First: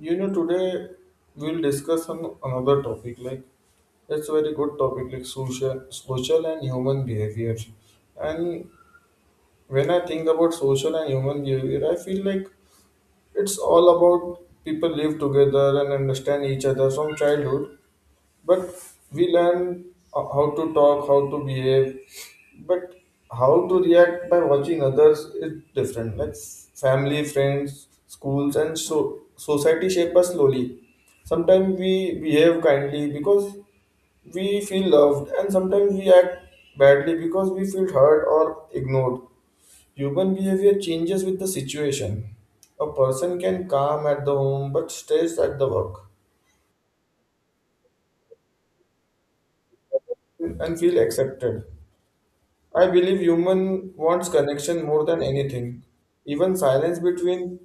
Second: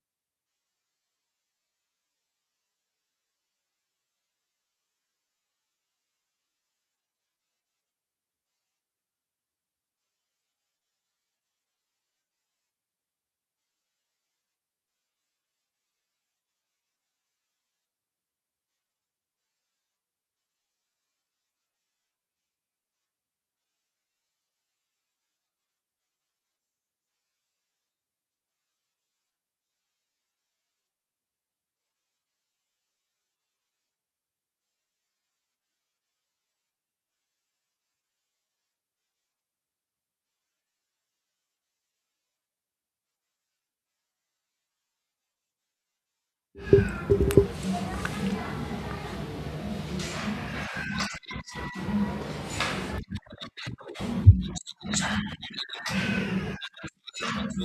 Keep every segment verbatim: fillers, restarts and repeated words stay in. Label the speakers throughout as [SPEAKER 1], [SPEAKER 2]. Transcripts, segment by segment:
[SPEAKER 1] You know, today we'll discuss on another topic. Like it's very good topic, like social, social and human behavior. And when I think about social and human behavior, I feel like it's all about people live together and understand each other from childhood, but we learn ho- how to talk, how to behave, but how to react by watching others is different, like family, friends, schools, and so society shape us slowly. Sometimes we behave kindly because we feel loved, and sometimes we act badly because we feel hurt or ignored. Human behavior changes with the situation. A person can calm at the home but stays at the work and feel accepted. I believe human wants connection more than anything. Even silence between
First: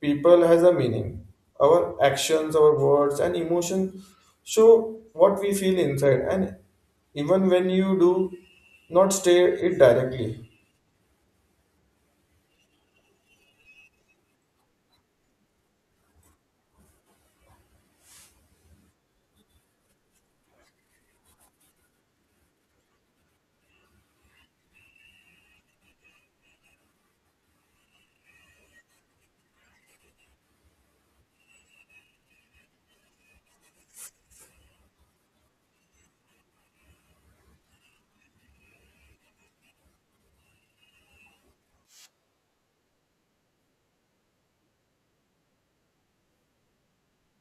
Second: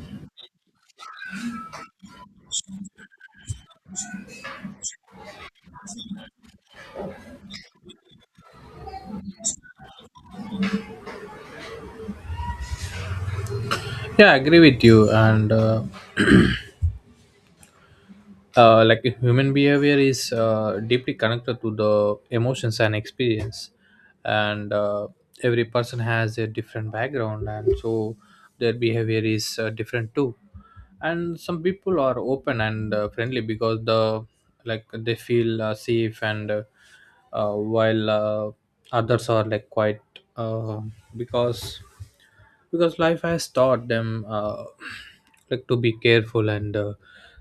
[SPEAKER 1] people has a meaning. Our actions, our words, and emotions show what we feel inside, and even when you do not state it directly.
[SPEAKER 2] Yeah, I agree with you. And uh, uh, like human behavior is uh, deeply connected to the emotions and experience, and uh, every person has a different background, and so their behavior is uh, different too. And some people are open and uh, friendly because the like they feel uh, safe, and uh, uh, while uh, others are like quite uh, because because life has taught them, uh, like, to be careful, and uh,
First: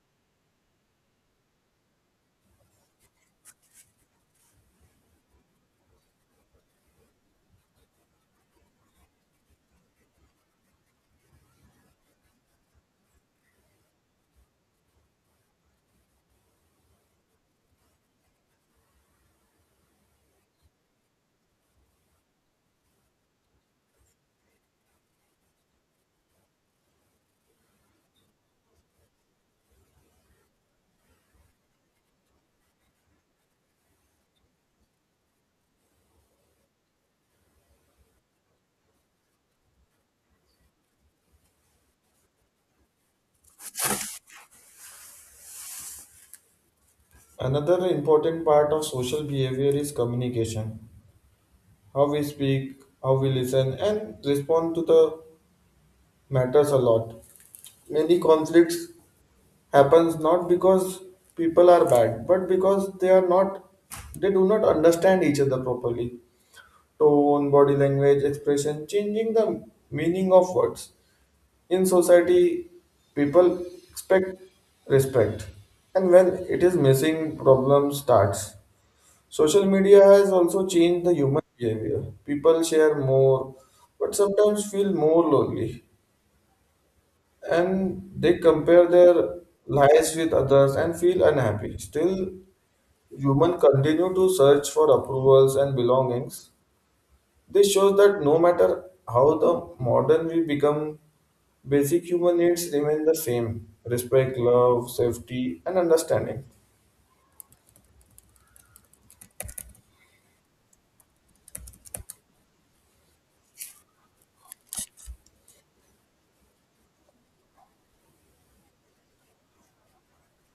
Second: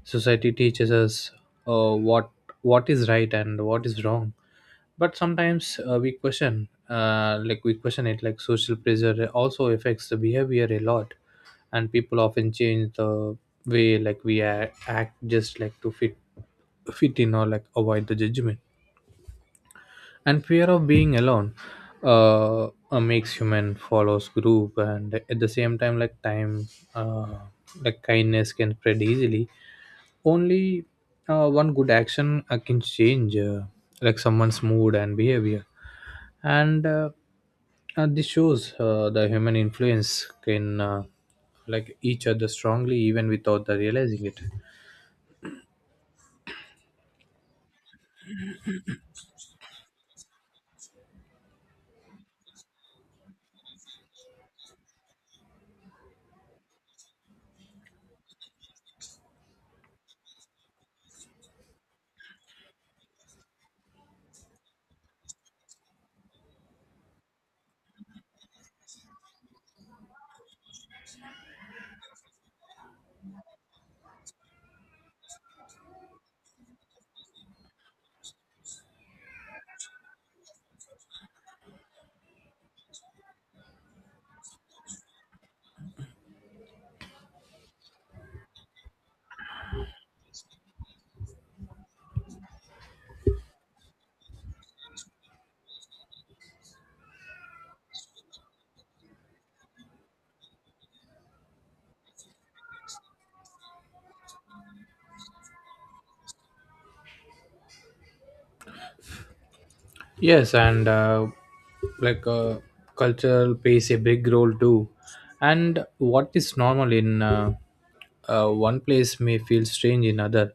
[SPEAKER 2] society teaches us uh, what what is right and what is wrong, but sometimes uh, we question, uh, like we question it like social pressure also affects the behavior a lot. And people often change the way, like we a- act just like to fit fit in or like avoid the judgment and fear of being alone. uh, uh, Makes human follows group, and at the same time, like time uh, like kindness can spread easily. Only uh, one good action uh, can change uh, like someone's mood and behavior. And uh, uh, This shows uh, the human influence can uh, like each other strongly, even without the realizing it.
[SPEAKER 1] Another important part of social behavior is communication. How we speak, how we listen, and respond to the matters a lot. Many conflicts happens not because people are bad but because they are not they do not understand each other properly. Tone, body language, expression changing the meaning of words. In society, people expect respect, and when it is missing, problem starts. Social media has also changed the human behavior. People share more but sometimes feel more lonely, and they compare their lives with others and feel unhappy. Still, humans continue to search for approvals and belongings. This shows that no matter how the modern we become, basic human needs remain the same: respect, love, safety, and understanding.
[SPEAKER 2] Yes, and uh, like uh, culture plays a big role too. And what is normal in uh, uh, one place may feel strange in other.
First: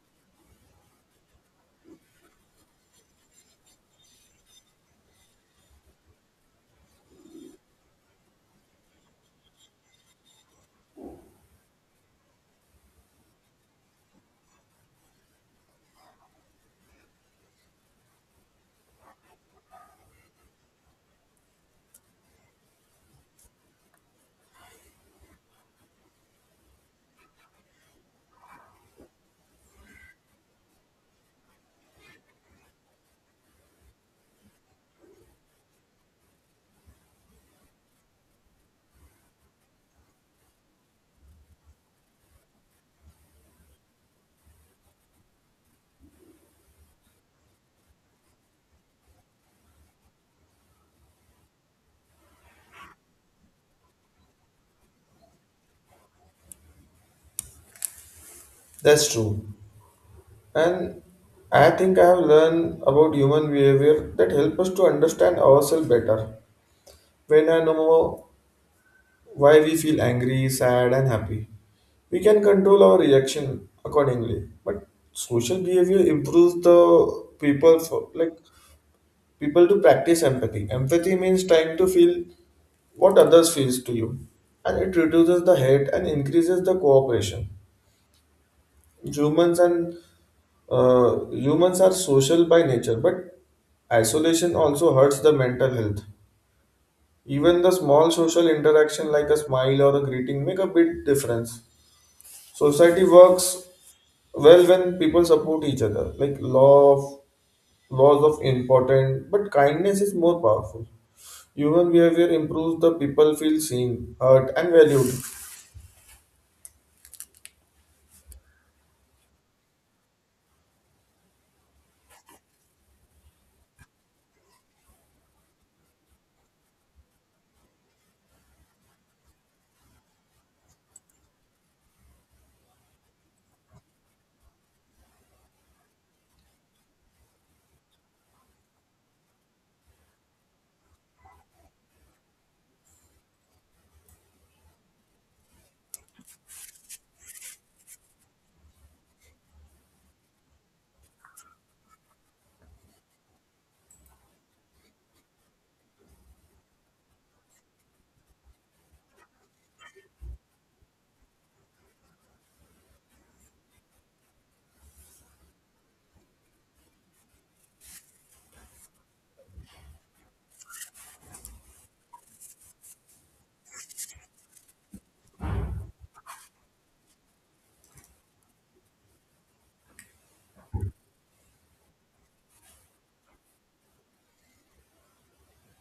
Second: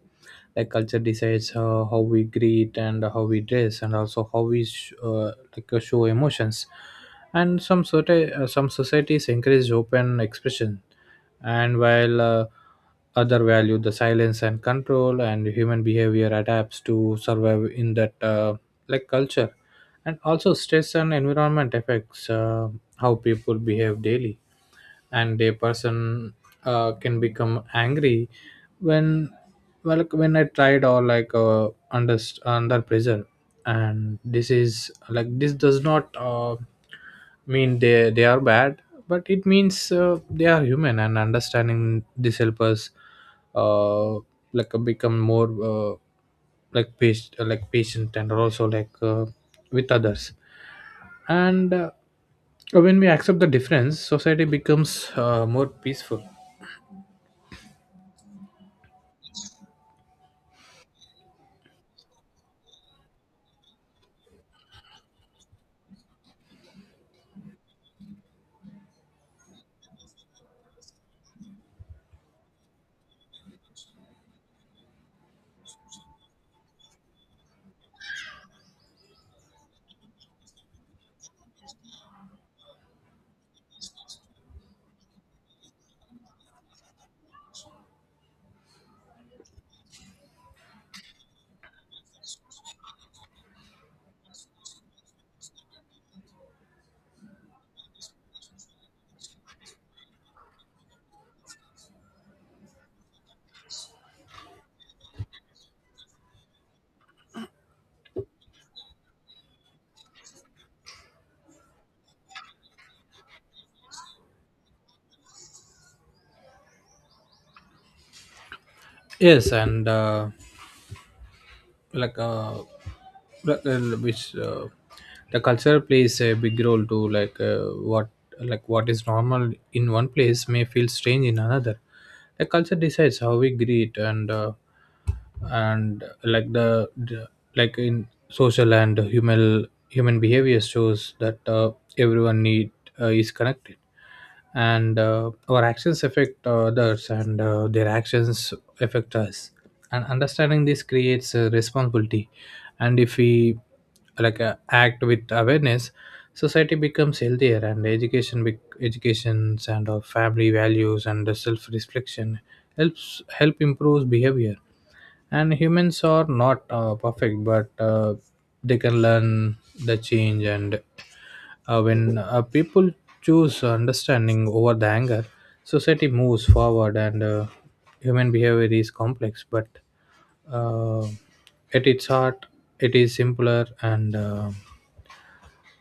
[SPEAKER 2] Like, culture decides uh, how we greet and how we dress, and also how we sh- uh, like uh, show emotions. And some sort uh, some societies encourage open expression, and while uh, other value the silence and control, and human behavior adapts to survive in that, uh, like, culture. And also stress and environment affects uh, how people behave daily. And a person uh, can become angry when, well like, when I tried, or like uh, under under pressure. And this is like, this does not uh, mean they they are bad, but it means uh, they are human, and understanding this help us uh, like uh, become more uh, like patient like patient and also like uh, with others. And uh, when we accept the difference, society becomes uh, more peaceful.
[SPEAKER 1] That's true. And I think I have learned about human behavior that help us to understand ourselves better. When I know why we feel angry, sad, and happy, we can control our reaction accordingly. But social behavior improves the people for like people to practice empathy. Empathy means trying to feel what others feels to you, and it reduces the hate and increases the cooperation. Humans and uh, humans are social by nature, but isolation also hurts the mental health. Even the small social interaction like a smile or a greeting make a big difference. Society works well when people support each other. Like law of laws of important, but kindness is more powerful. Human behavior improves the people feel seen, heard, and valued.
[SPEAKER 2] Yes, and uh, like uh, like, uh, which uh, the culture plays a big role to like uh, what like what is normal in one place may feel strange in another. The culture decides how we greet, and uh, and like the, the like in social and human human behavior shows that uh, everyone need, uh, is connected. And uh, our actions affect others, and uh, their actions affect us. And understanding this creates a responsibility. And if we like uh, act with awareness, society becomes healthier, and education, bec- educations and our family values and the self reflection helps help improves behavior. And humans are not uh, perfect, but uh, they can learn the change. And uh, when uh, people choose understanding over the anger, society moves forward. And uh, human behavior is complex, but uh, at its heart, it is simpler. and uh,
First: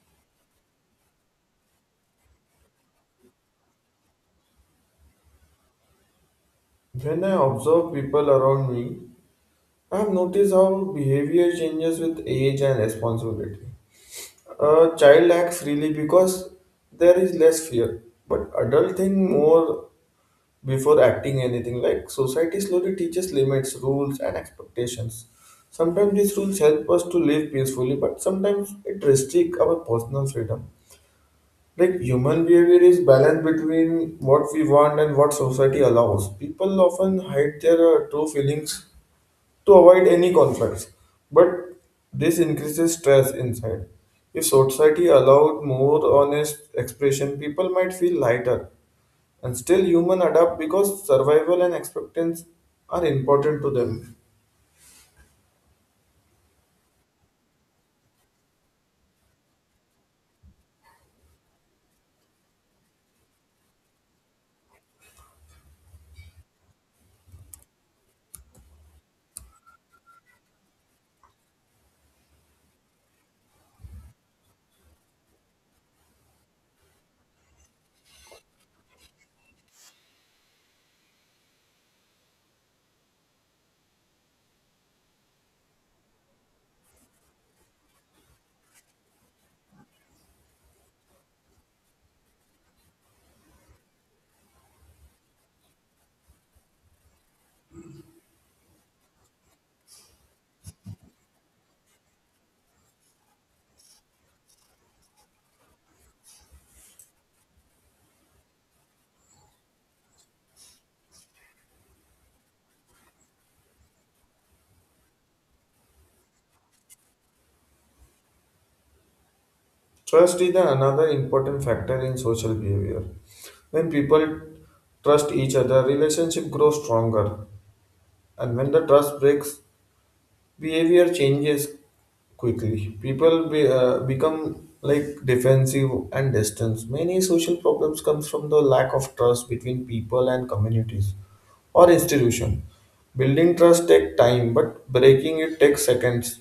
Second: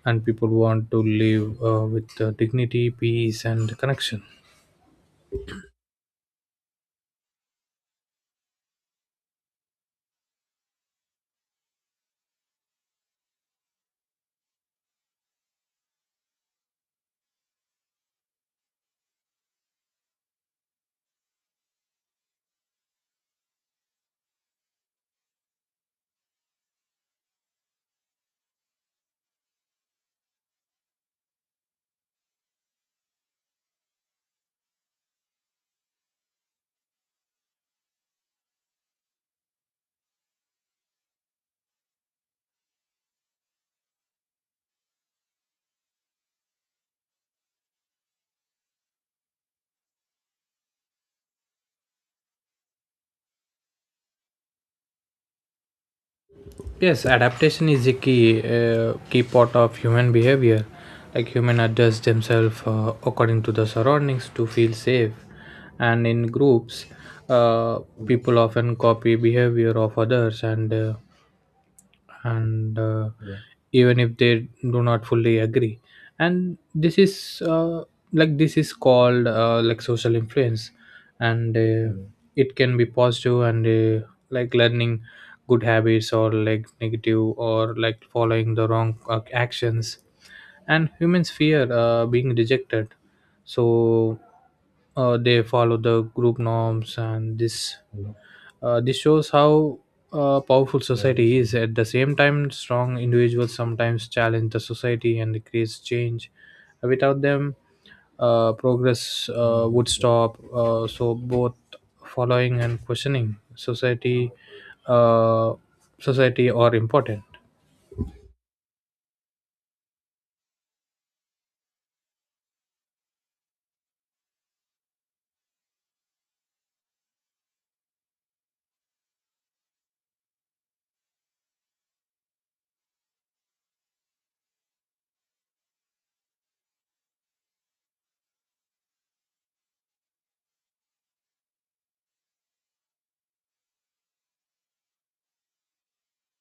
[SPEAKER 2] and people want to live uh, with uh, dignity, peace, and connection.
[SPEAKER 1] When I observe people around me, I have noticed how behavior changes with age and responsibility. A child acts freely because there is less fear, but adult think more before acting anything. Like society slowly teaches limits, rules, and expectations. Sometimes these rules help us to live peacefully, but sometimes it restricts our personal freedom. Like human behavior is balanced between what we want and what society allows. People often hide their uh, true feelings to avoid any conflicts, but this increases stress inside. If society allowed more honest expression, people might feel lighter, and still human adapt because survival and acceptance are important to them.
[SPEAKER 2] Yes, adaptation is a key uh, key part of human behavior. Like, human adjust themselves uh, according to the surroundings to feel safe. And in groups, uh, people often copy behavior of others, and uh, and uh, yeah, even if they do not fully agree. And this is uh, like this is called uh, like social influence. And uh, Mm. It can be positive, and uh, like learning good habits, or like negative, or like following the wrong uh, actions. And humans fear uh, being rejected, so uh, they follow the group norms, and this, Uh, this shows how uh, powerful society is. At the same time, strong individuals sometimes challenge the society and creates change. Without them, uh, progress uh, would stop. Uh, so both following and questioning society, uh, society are important.
[SPEAKER 1] Trust is another important factor in social behavior. When people trust each other, relationship grows stronger. And when the trust breaks, behavior changes quickly. People be, uh, become like defensive and distant. Many social problems comes from the lack of trust between people and communities or institution. Building trust takes time, but breaking it takes seconds.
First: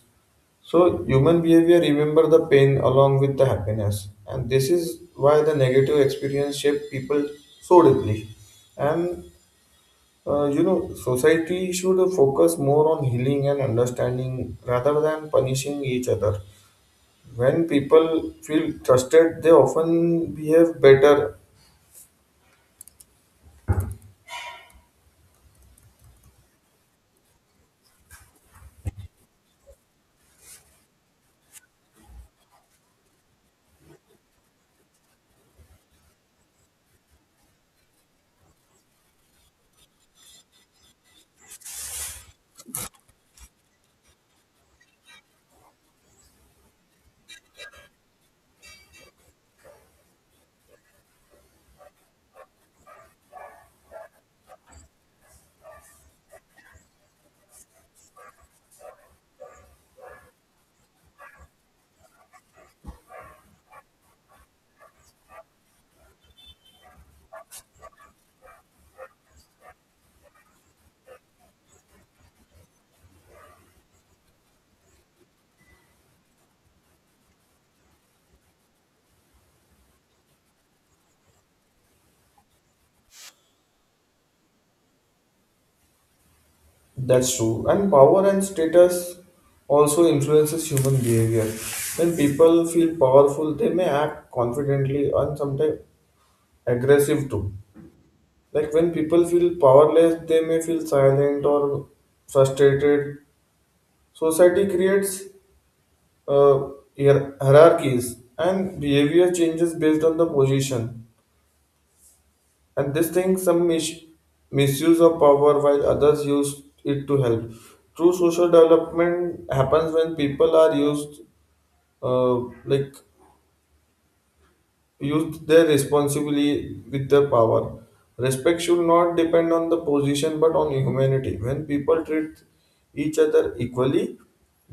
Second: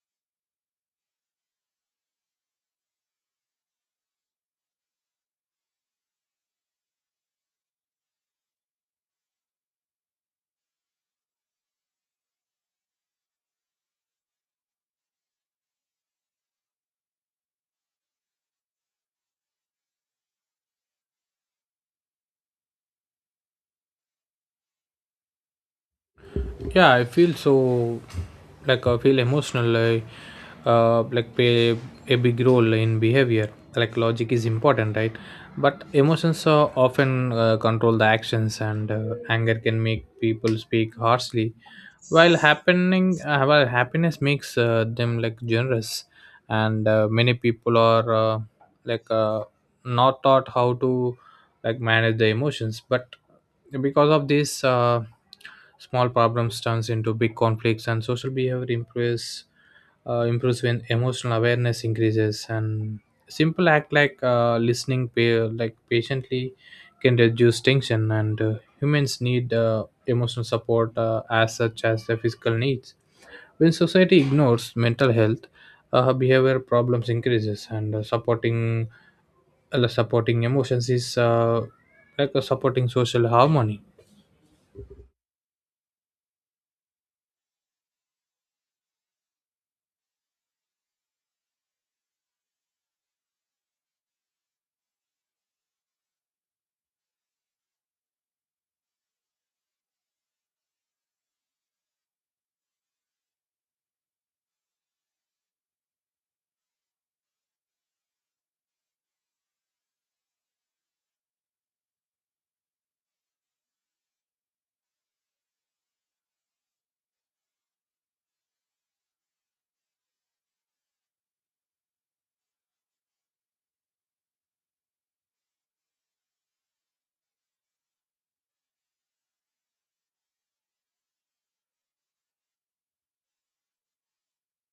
[SPEAKER 1] So human behavior remember the pain along with the happiness, and this is why the negative experience shape people so deeply. And uh, you know, society should focus more on healing and understanding rather than punishing each other. When people feel trusted, they often behave better.
[SPEAKER 2] Yeah, I feel so, like, I feel emotional I, uh, like play a big role in behavior. Like, logic is important, right? But emotions uh, often uh, control the actions. And uh, anger can make people speak harshly, while happening uh, while happiness makes uh, them like generous. And uh, many people are uh, like uh, not taught how to, like, manage the emotions. But because of this, uh, small problems turns into big conflicts, and social behavior improves uh, improves when emotional awareness increases. And simple act like uh, listening, pa- like patiently, can reduce tension. And uh, humans need uh, emotional support uh, as such as their physical needs. When society ignores mental health, uh, behavior problems increases. And uh, supporting uh, supporting emotions is uh, like uh, supporting social harmony.
[SPEAKER 1] That's true. And power and status also influences human behavior. When people feel powerful, they may act confidently and sometimes aggressive too. Like when people feel powerless, they may feel silent or frustrated. Society creates uh, hier- hierarchies, and behavior changes based on the position, and this thing some mis- misuse of power while others use it to help. True social development happens when people are used uh, like used their responsibly with their power. Respect should not depend on the position but on humanity. When people treat each other equally,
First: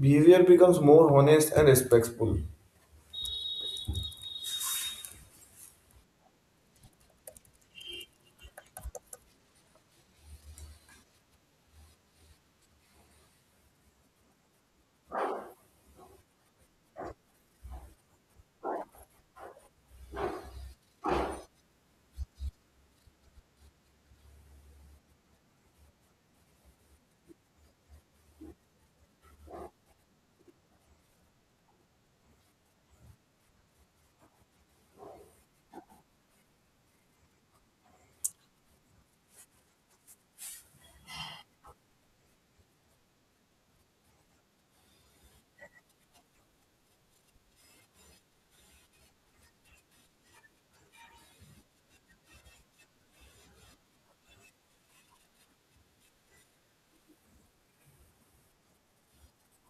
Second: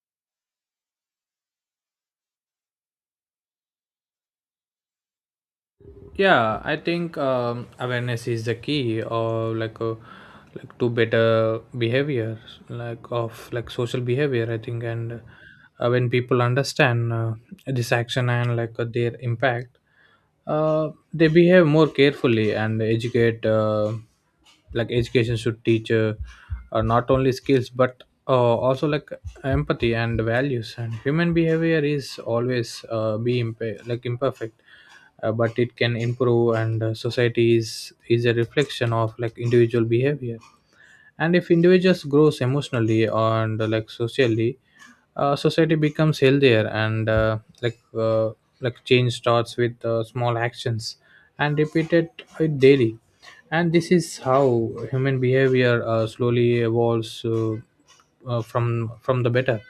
[SPEAKER 1] behavior becomes more honest and respectful.
[SPEAKER 2] Yeah, I think um, awareness is the key, or like uh like, to better behavior, like of like social behavior, I think. And uh, when people understand uh, this action and like uh, their impact, uh, they behave more carefully. And educate uh, like education should teach uh, uh, not only skills, but uh, also like empathy and values. And human behavior is always uh, be imp- like imperfect, uh, but it can improve. And uh, society is is a reflection of like individual behavior. And if individuals grows emotionally, and uh, like socially, uh, society becomes healthier. And uh, like uh, like change starts with uh, small actions and repeated it daily. And this is how human behavior uh, slowly evolves, uh, uh, from from the better.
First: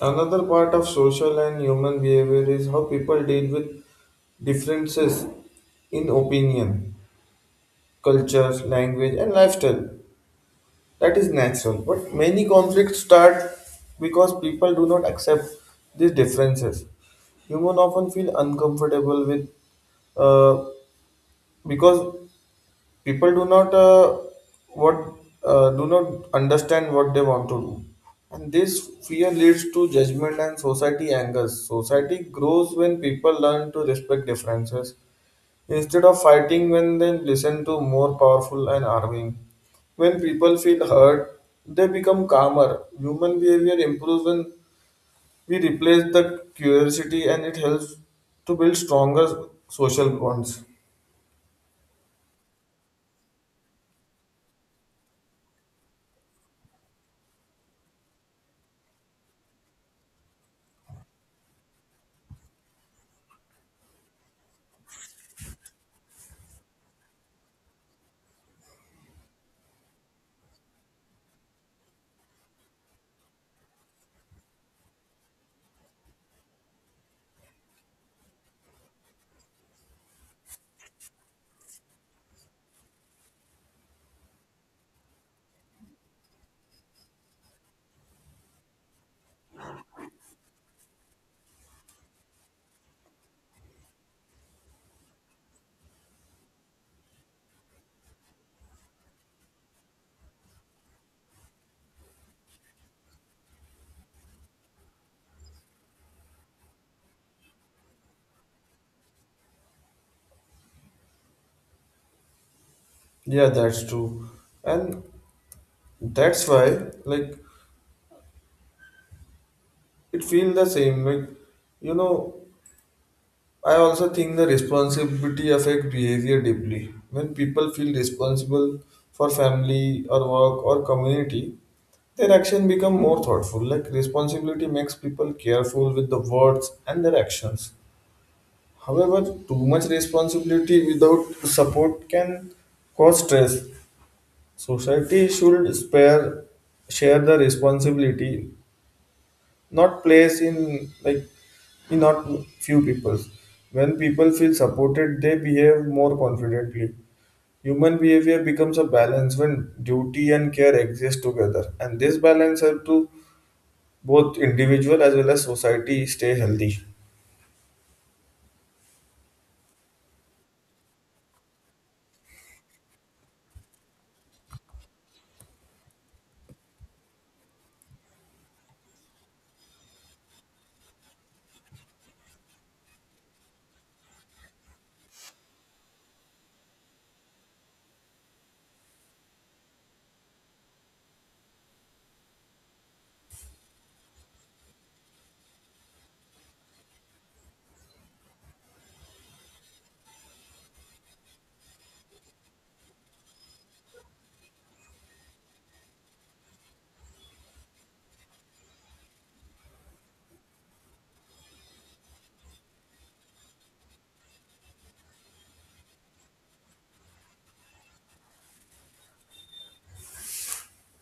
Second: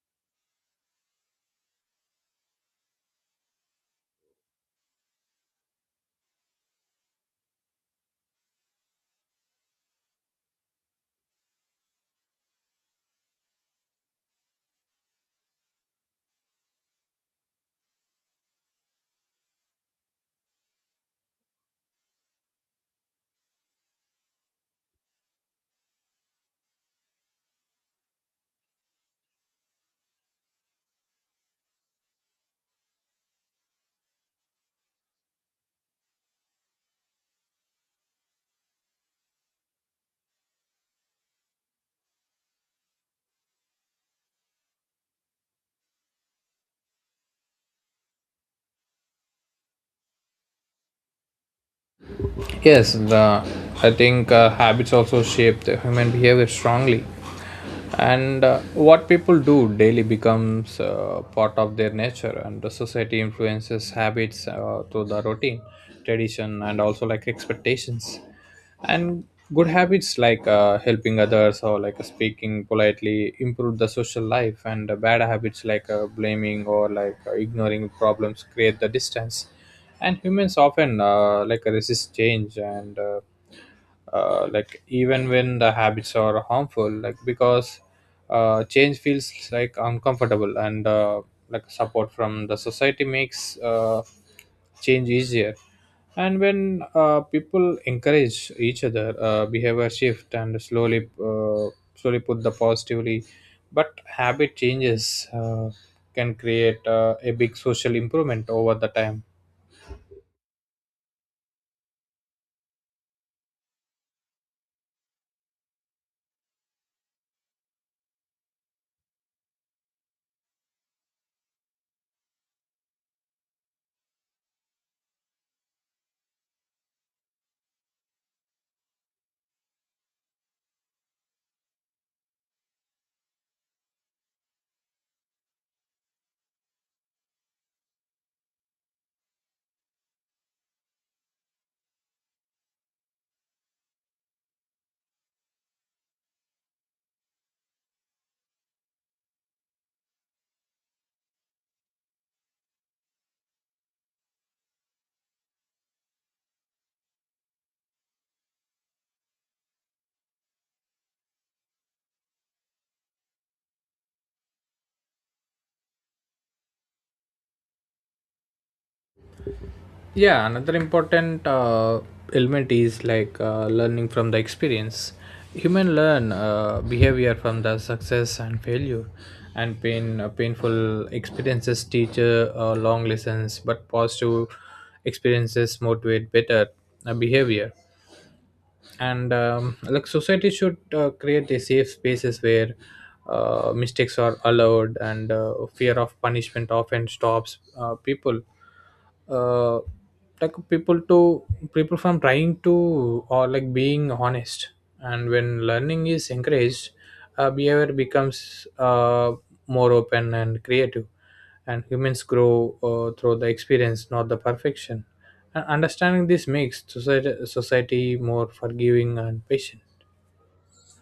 [SPEAKER 1] Another part of social and human behavior is how people deal with differences in opinion, culture, language, and lifestyle. That is natural, but many conflicts start because people do not accept these differences. Humans often feel uncomfortable with uh, because people do not uh, what uh, do not understand what they want to do, and this fear leads to judgment and society angers. Society grows when people learn to respect differences instead of fighting. When they listen to more powerful and arguing, when people feel hurt, they become calmer. Human behavior improves when we replace the curiosity, and it helps to build stronger social bonds.
[SPEAKER 2] Yes, the, I think uh, habits also shape the human behavior strongly. And uh, what people do daily becomes uh, part of their nature, and the society influences habits uh, through the routine, tradition, and also like expectations. And good habits like uh, helping others or like speaking politely improve the social life. And uh, bad habits like uh, blaming or like uh, ignoring problems create the distance. And humans often uh, like resist change, and uh, uh, like even when the habits are harmful, like, because uh, change feels like uncomfortable. And uh, like support from the society makes uh, change easier. And when uh, people encourage each other, uh, behavior shift and slowly uh, slowly put the positively. But habit changes uh, can create uh, a big social improvement over the time.
[SPEAKER 1] Yeah, that's true. And that's why, like, it feels the same. Like, you know, I also think the responsibility affect behavior deeply. When people feel responsible for family or work or community, their action become more thoughtful. Like, responsibility makes people careful with the words and their actions. However, too much responsibility without support can cause stress. Society should spare share the responsibility, not place in like not few people. When people feel supported, they behave more confidently. Human behavior becomes a balance when duty and care exist together, and this balance helps to both individual as well as society stay healthy.
[SPEAKER 2] Yeah, another important uh, element is like uh, learning from the experience. Human learn uh, behavior from the success and failure. And pain uh, painful experiences teach uh, uh, long lessons, but positive experiences motivate better uh, behavior. And um, like society should uh, create a safe spaces where uh, mistakes are allowed. And uh, fear of punishment often stops uh, people, uh, like people to people from trying to, or like being honest. And when learning is encouraged, uh, behavior becomes uh, more open and creative. And humans grow uh, through the experience, not the perfection. And understanding this makes society, society more forgiving and patient.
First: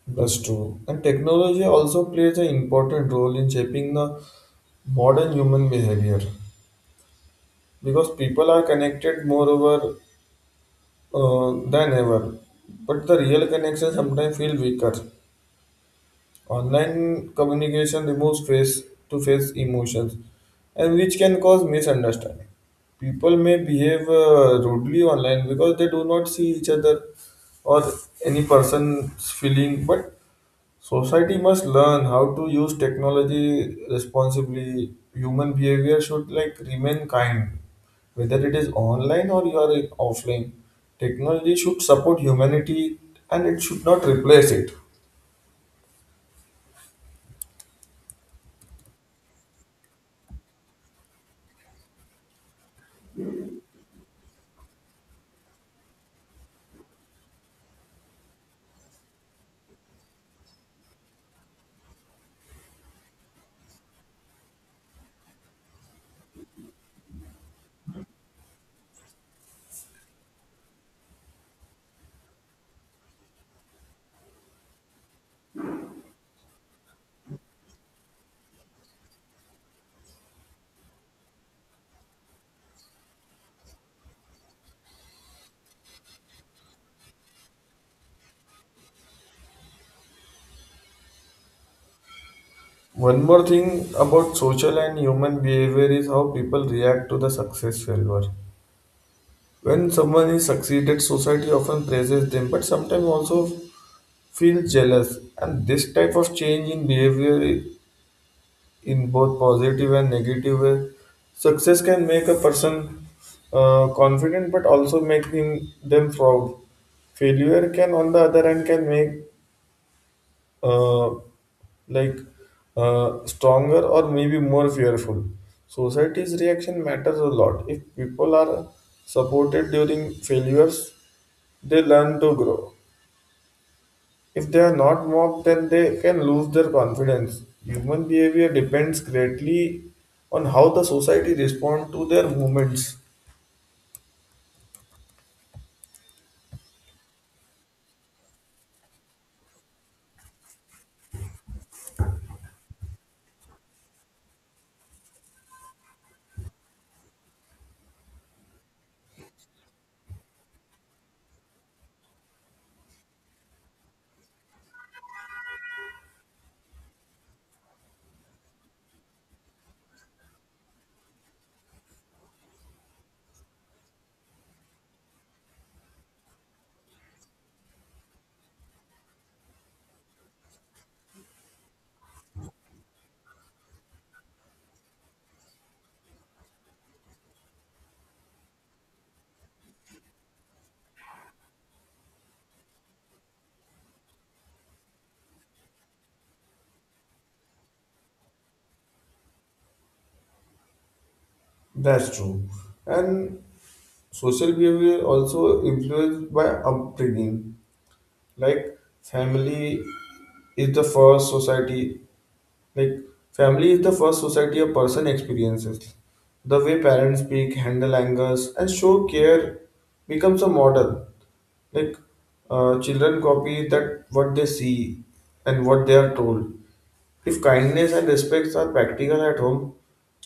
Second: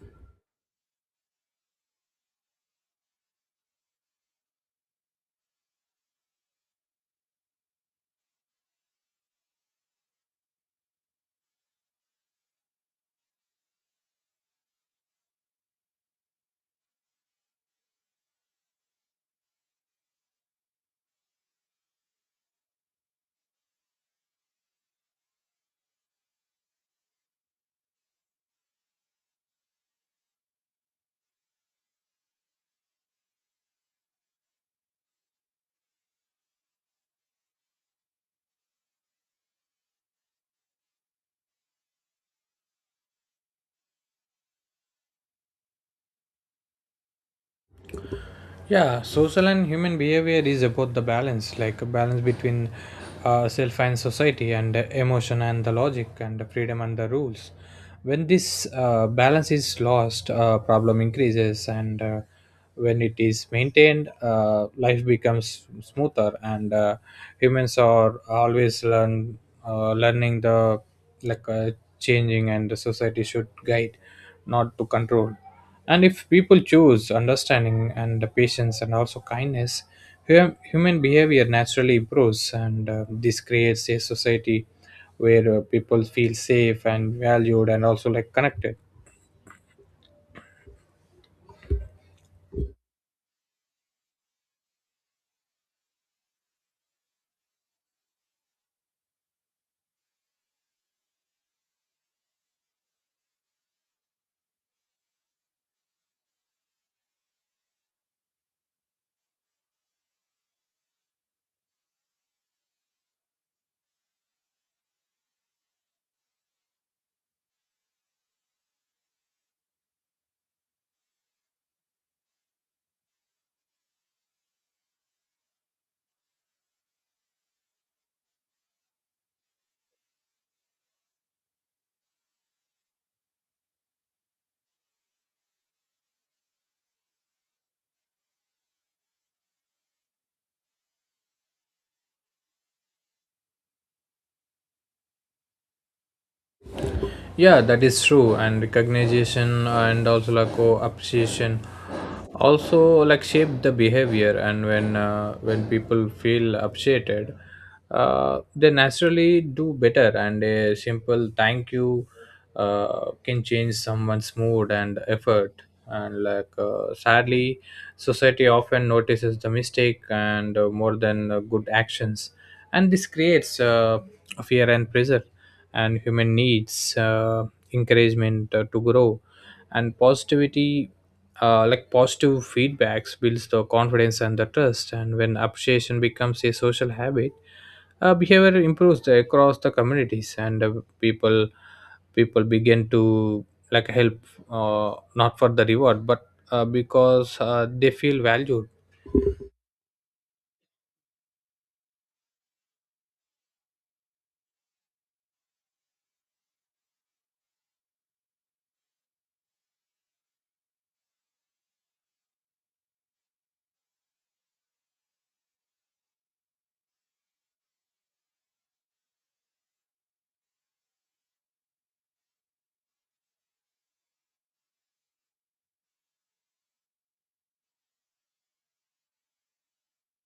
[SPEAKER 1] That's true. And technology also plays an important role in shaping the modern human behavior because people are connected more over uh, than ever. But the real connection sometimes feel weaker. Online communication removes face to face emotions, and which can cause misunderstanding. People may behave uh, rudely online because they do not see each other or any person's feeling, but society must learn how to use technology responsibly. Human behavior should like remain kind, whether it is online or you are in offline. Technology should support humanity, and it should not replace it.
[SPEAKER 2] Yeah, social and human behavior is about the balance, like a balance between uh, self and society, and uh, emotion and the logic, and the freedom and the rules. When this uh, balance is lost, uh, problem increases, and uh, when it is maintained, uh, life becomes smoother. And uh, humans are always learn uh, learning the like uh, changing, and the society should guide, not to control. And if people choose understanding and patience and also kindness, hu- human behavior naturally improves. And uh, this creates a society where uh, people feel safe and valued and also like connected.
[SPEAKER 1] One more thing about social and human behavior is how people react to the success failure. When someone is succeeded, society often praises them, but sometimes also feels jealous. And this type of change in behavior i- in both positive and negative way, success can make a person uh, confident, but also make him them proud. Failure can, on the other hand, can make uh, like uh, stronger or maybe more fearful. Society's reaction matters a lot. If people are supported during failures, they learn to grow. If they are not mocked, then they can lose their confidence. Human behavior depends greatly on how the society responds to their movements.
[SPEAKER 2] Yeah, that is true. And recognition and also like co appreciation also like shape the behavior. And when uh, when people feel appreciated, uh, they naturally do better. And a simple thank you uh, can change someone's mood and effort. And like uh, sadly, society often notices the mistake and uh, more than uh, good actions, and this creates uh, fear and pressure. And human needs uh, encouragement uh, to grow, and positivity, uh, like positive feedbacks builds the confidence and the trust. And when appreciation becomes a social habit, uh, behavior improves the- across the communities. And uh, people people begin to like help, uh, not for the reward, but uh, because uh, they feel valued.
[SPEAKER 1] That's true. And social behavior also influenced by upbringing. Like family is the first society like family is the first society a person experiences. The way parents speak, handle angers, and show care becomes a model. Like, uh, children copy that what they see and what they are told. If kindness and respect are practical at home,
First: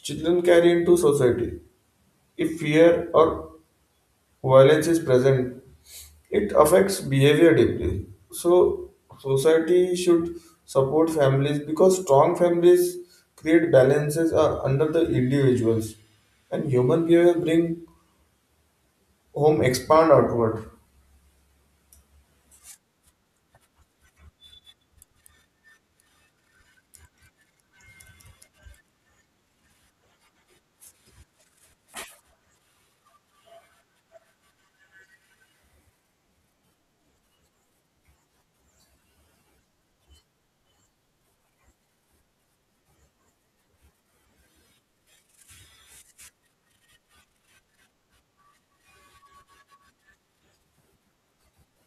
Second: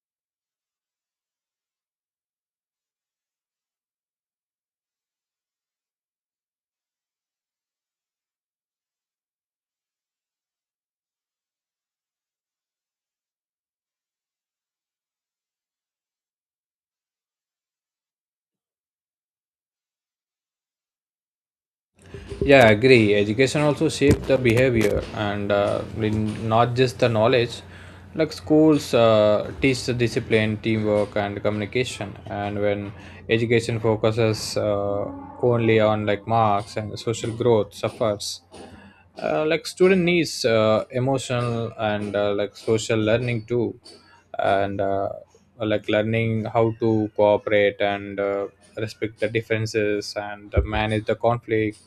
[SPEAKER 1] children carry into society. If fear or violence is present, it affects behavior deeply. So, society should support families because strong families create balances are under the individuals, and human behavior bring home expand outward.
[SPEAKER 2] Yeah, I agree. Education also shape the behavior, and uh, in- not just the knowledge. Like, schools uh, teach the discipline, teamwork, and communication. And when education focuses uh, only on like marks and social growth, suffers. Uh, like, student needs uh, emotional and uh, like social learning too. And uh, like learning how to cooperate and uh, respect the differences and manage the conflict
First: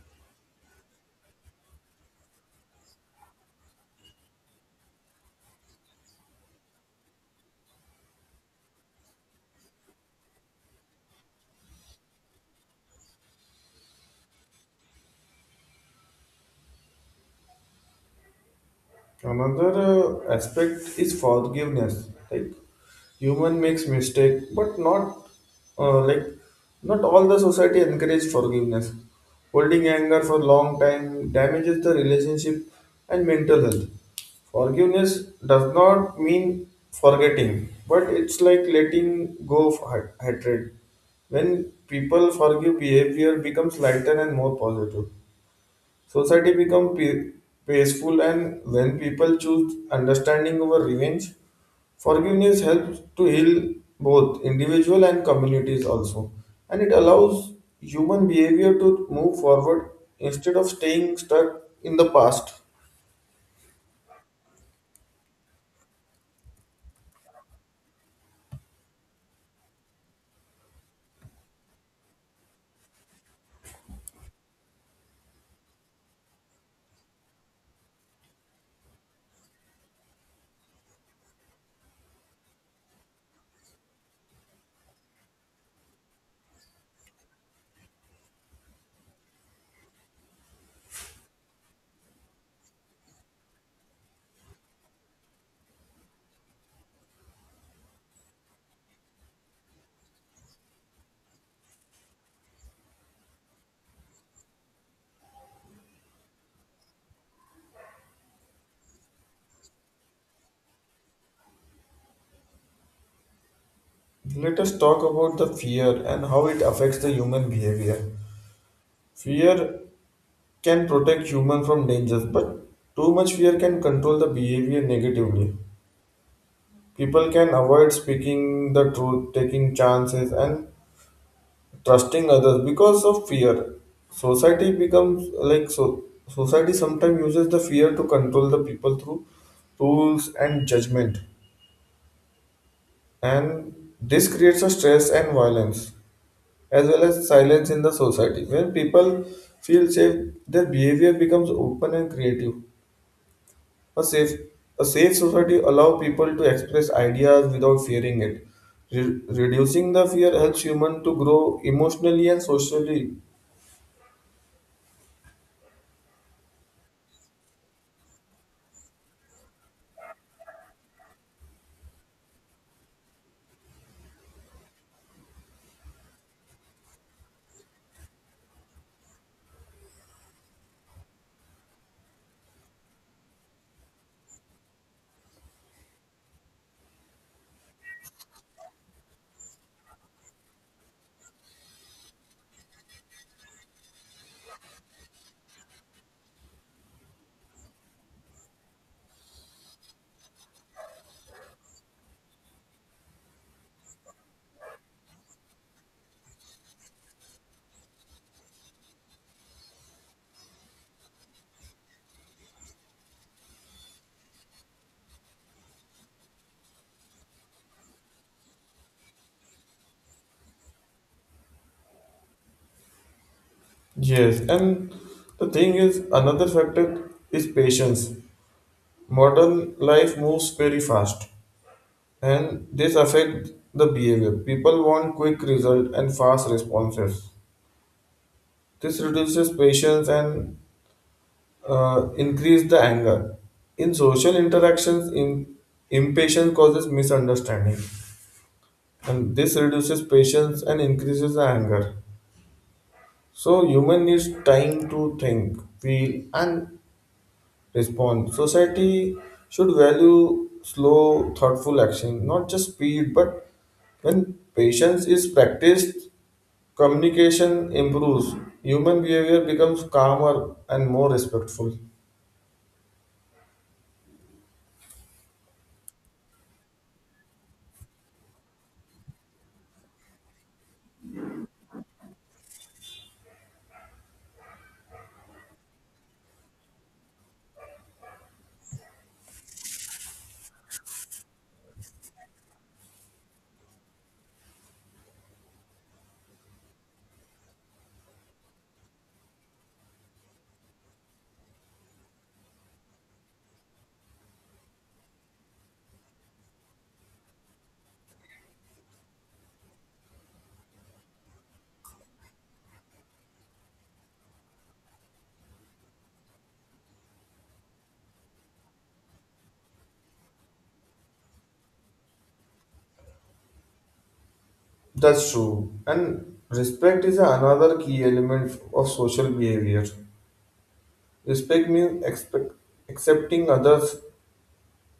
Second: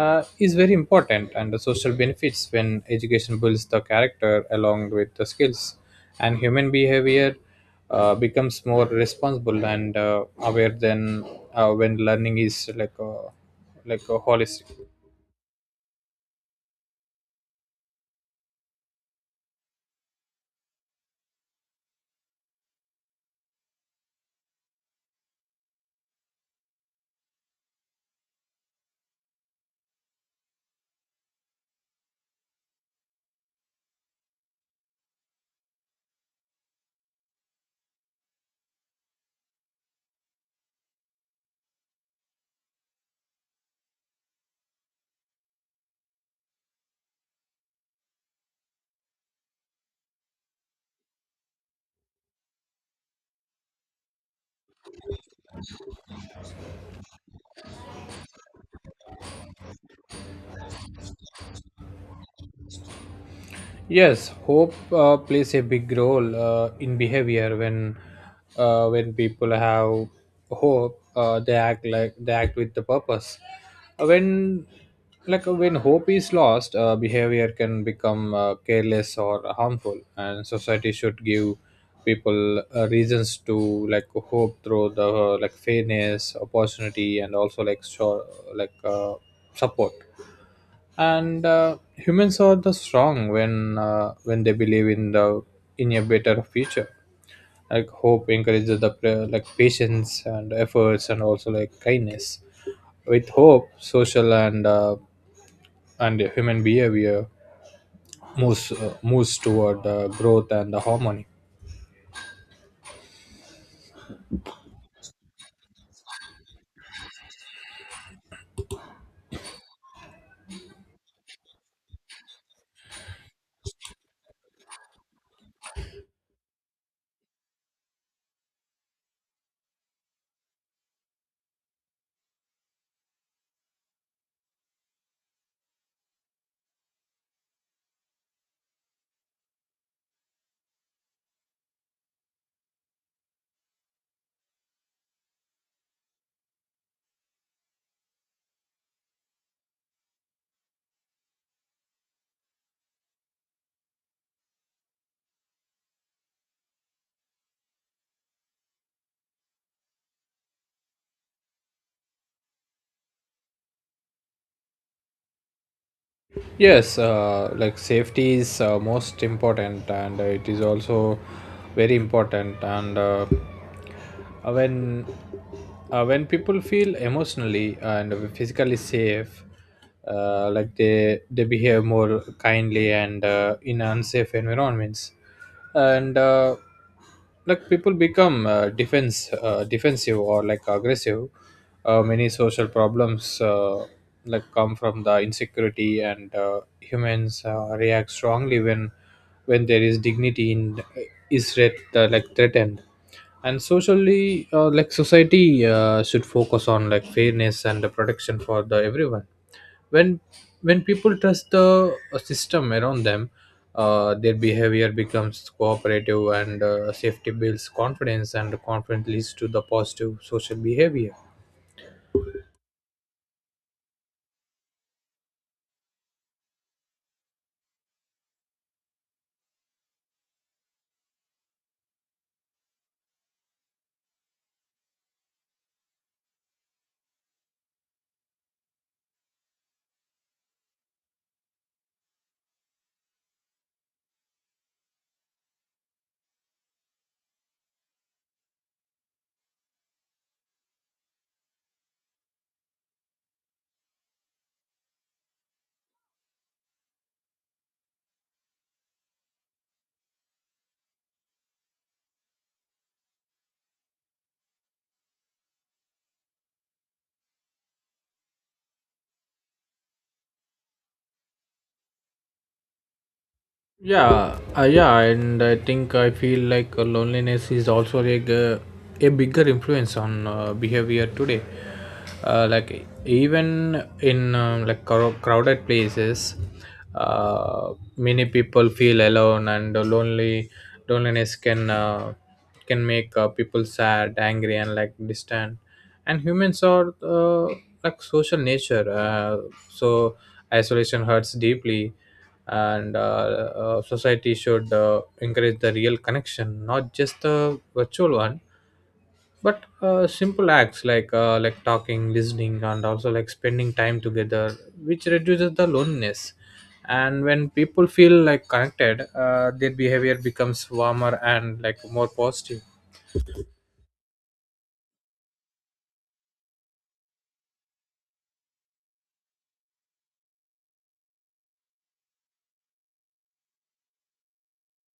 [SPEAKER 2] uh, is very important. And the social benefits when education builds the character along with the skills. And human behavior uh, becomes more responsible and uh, aware than uh, when learning is like a, like a holistic.
[SPEAKER 1] Another uh, aspect is forgiveness. Like human makes mistake, but not uh, like not all the society encourage forgiveness. Holding anger for long time damages the relationship and mental health. Forgiveness does not mean forgetting, but it's like letting go of hat- hatred. When people forgive, behavior becomes lighter and more positive. Society become pe- peaceful, and when people choose understanding over revenge, forgiveness helps to heal both individual and communities also. And it allows human behavior to move forward instead of staying stuck in the past.
[SPEAKER 2] Yes, hope uh, plays a big role uh, in behavior. When uh, when people have hope, uh, they act, like, they act with the purpose. Uh, When like uh, when hope is lost, uh, behavior can become uh, careless or harmful, and society should give people uh, reasons to like hope through the, uh, like, fairness, opportunity, and also like sure, like uh, support. And uh, humans are the strong when, uh, when they believe in the, in a better future. Like, hope encourages the prayer, like patience and efforts and also like kindness. With hope, social and uh, and human behavior moves uh, moves toward uh, growth and the harmony.
[SPEAKER 1] Let us talk about the fear and how it affects the human behavior. Fear can protect human from dangers, but too much fear can control the behavior negatively. People can avoid speaking the truth, taking chances, and trusting others because of fear. Society becomes like so society sometimes uses the fear to control the people through rules and judgment, and this creates a stress and violence as well as silence in the society. When people feel safe, their behavior becomes open and creative. A safe, a safe society allows people to express ideas without fearing it. Re- reducing the fear helps humans to grow emotionally and socially.
[SPEAKER 2] Yes, uh, like, safety is uh, most important, and it is also very important. And uh, Uh, when uh, when people feel emotionally and physically safe, uh, like they they behave more kindly. And uh, in unsafe environments, and uh, like people become uh, defense uh, defensive or like aggressive. Uh, many social problems uh, like come from the insecurity. And uh, humans uh, react strongly when when there is dignity in, is threat, uh, like threatened. And socially uh, like society uh, should focus on like fairness and the protection for the everyone. when when people trust the uh, system around them, uh, their behavior becomes cooperative. And uh, safety builds confidence, and confidence leads to the positive social behavior.
[SPEAKER 1] Yes, and the thing is, another factor is patience. Modern life moves very fast, and this affects the behavior. People want quick result and fast responses. This reduces patience and uh, increase the anger. In social interactions, im- impatience causes misunderstanding, and this reduces patience and increases the anger. So, human needs time to think, feel, and respond. Society should value slow, thoughtful action, not just speed. But when patience is practiced, communication improves. Human behavior becomes calmer and more respectful.
[SPEAKER 2] Yeah uh, yeah, and I think I feel like uh, loneliness is also like uh, a bigger influence on uh, behavior today. Uh, like, even in um, like crow- crowded places, uh, many people feel alone and lonely. Loneliness can uh, can make uh, people sad, angry, and like distant. And humans are uh, like social nature. Uh, so isolation hurts deeply, and uh, uh, society should uh, encourage the real connection, not just the virtual one. But uh, simple acts like uh, like talking, listening, and also like spending time together, which reduces the loneliness. And when people feel like connected, uh, their behavior becomes warmer and like more positive.
[SPEAKER 1] That's true. And respect is another key element of social behavior. Respect means expect, accepting others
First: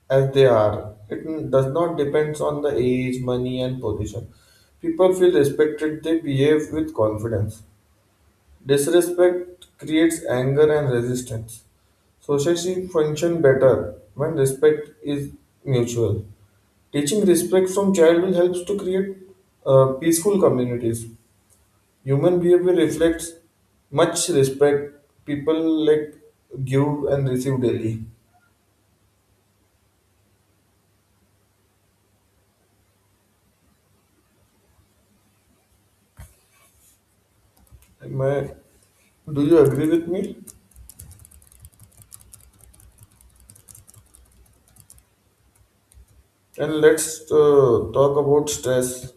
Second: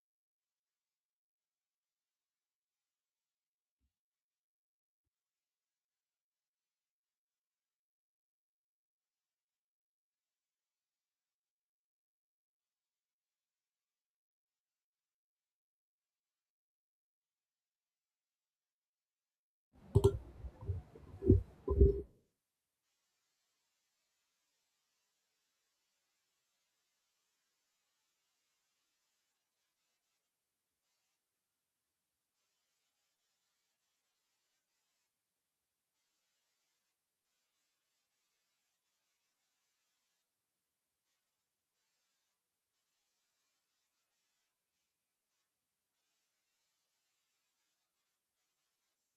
[SPEAKER 1] as they are. It does not depend on the age, money, and position. People feel respected, they behave with confidence. Disrespect creates anger and resistance. Society function better when respect is mutual. Teaching respect from child will helps to create uh, peaceful communities. Human behavior reflects much respect people like give and receive daily. Am I- do you agree with me? And let's uh, talk about stress.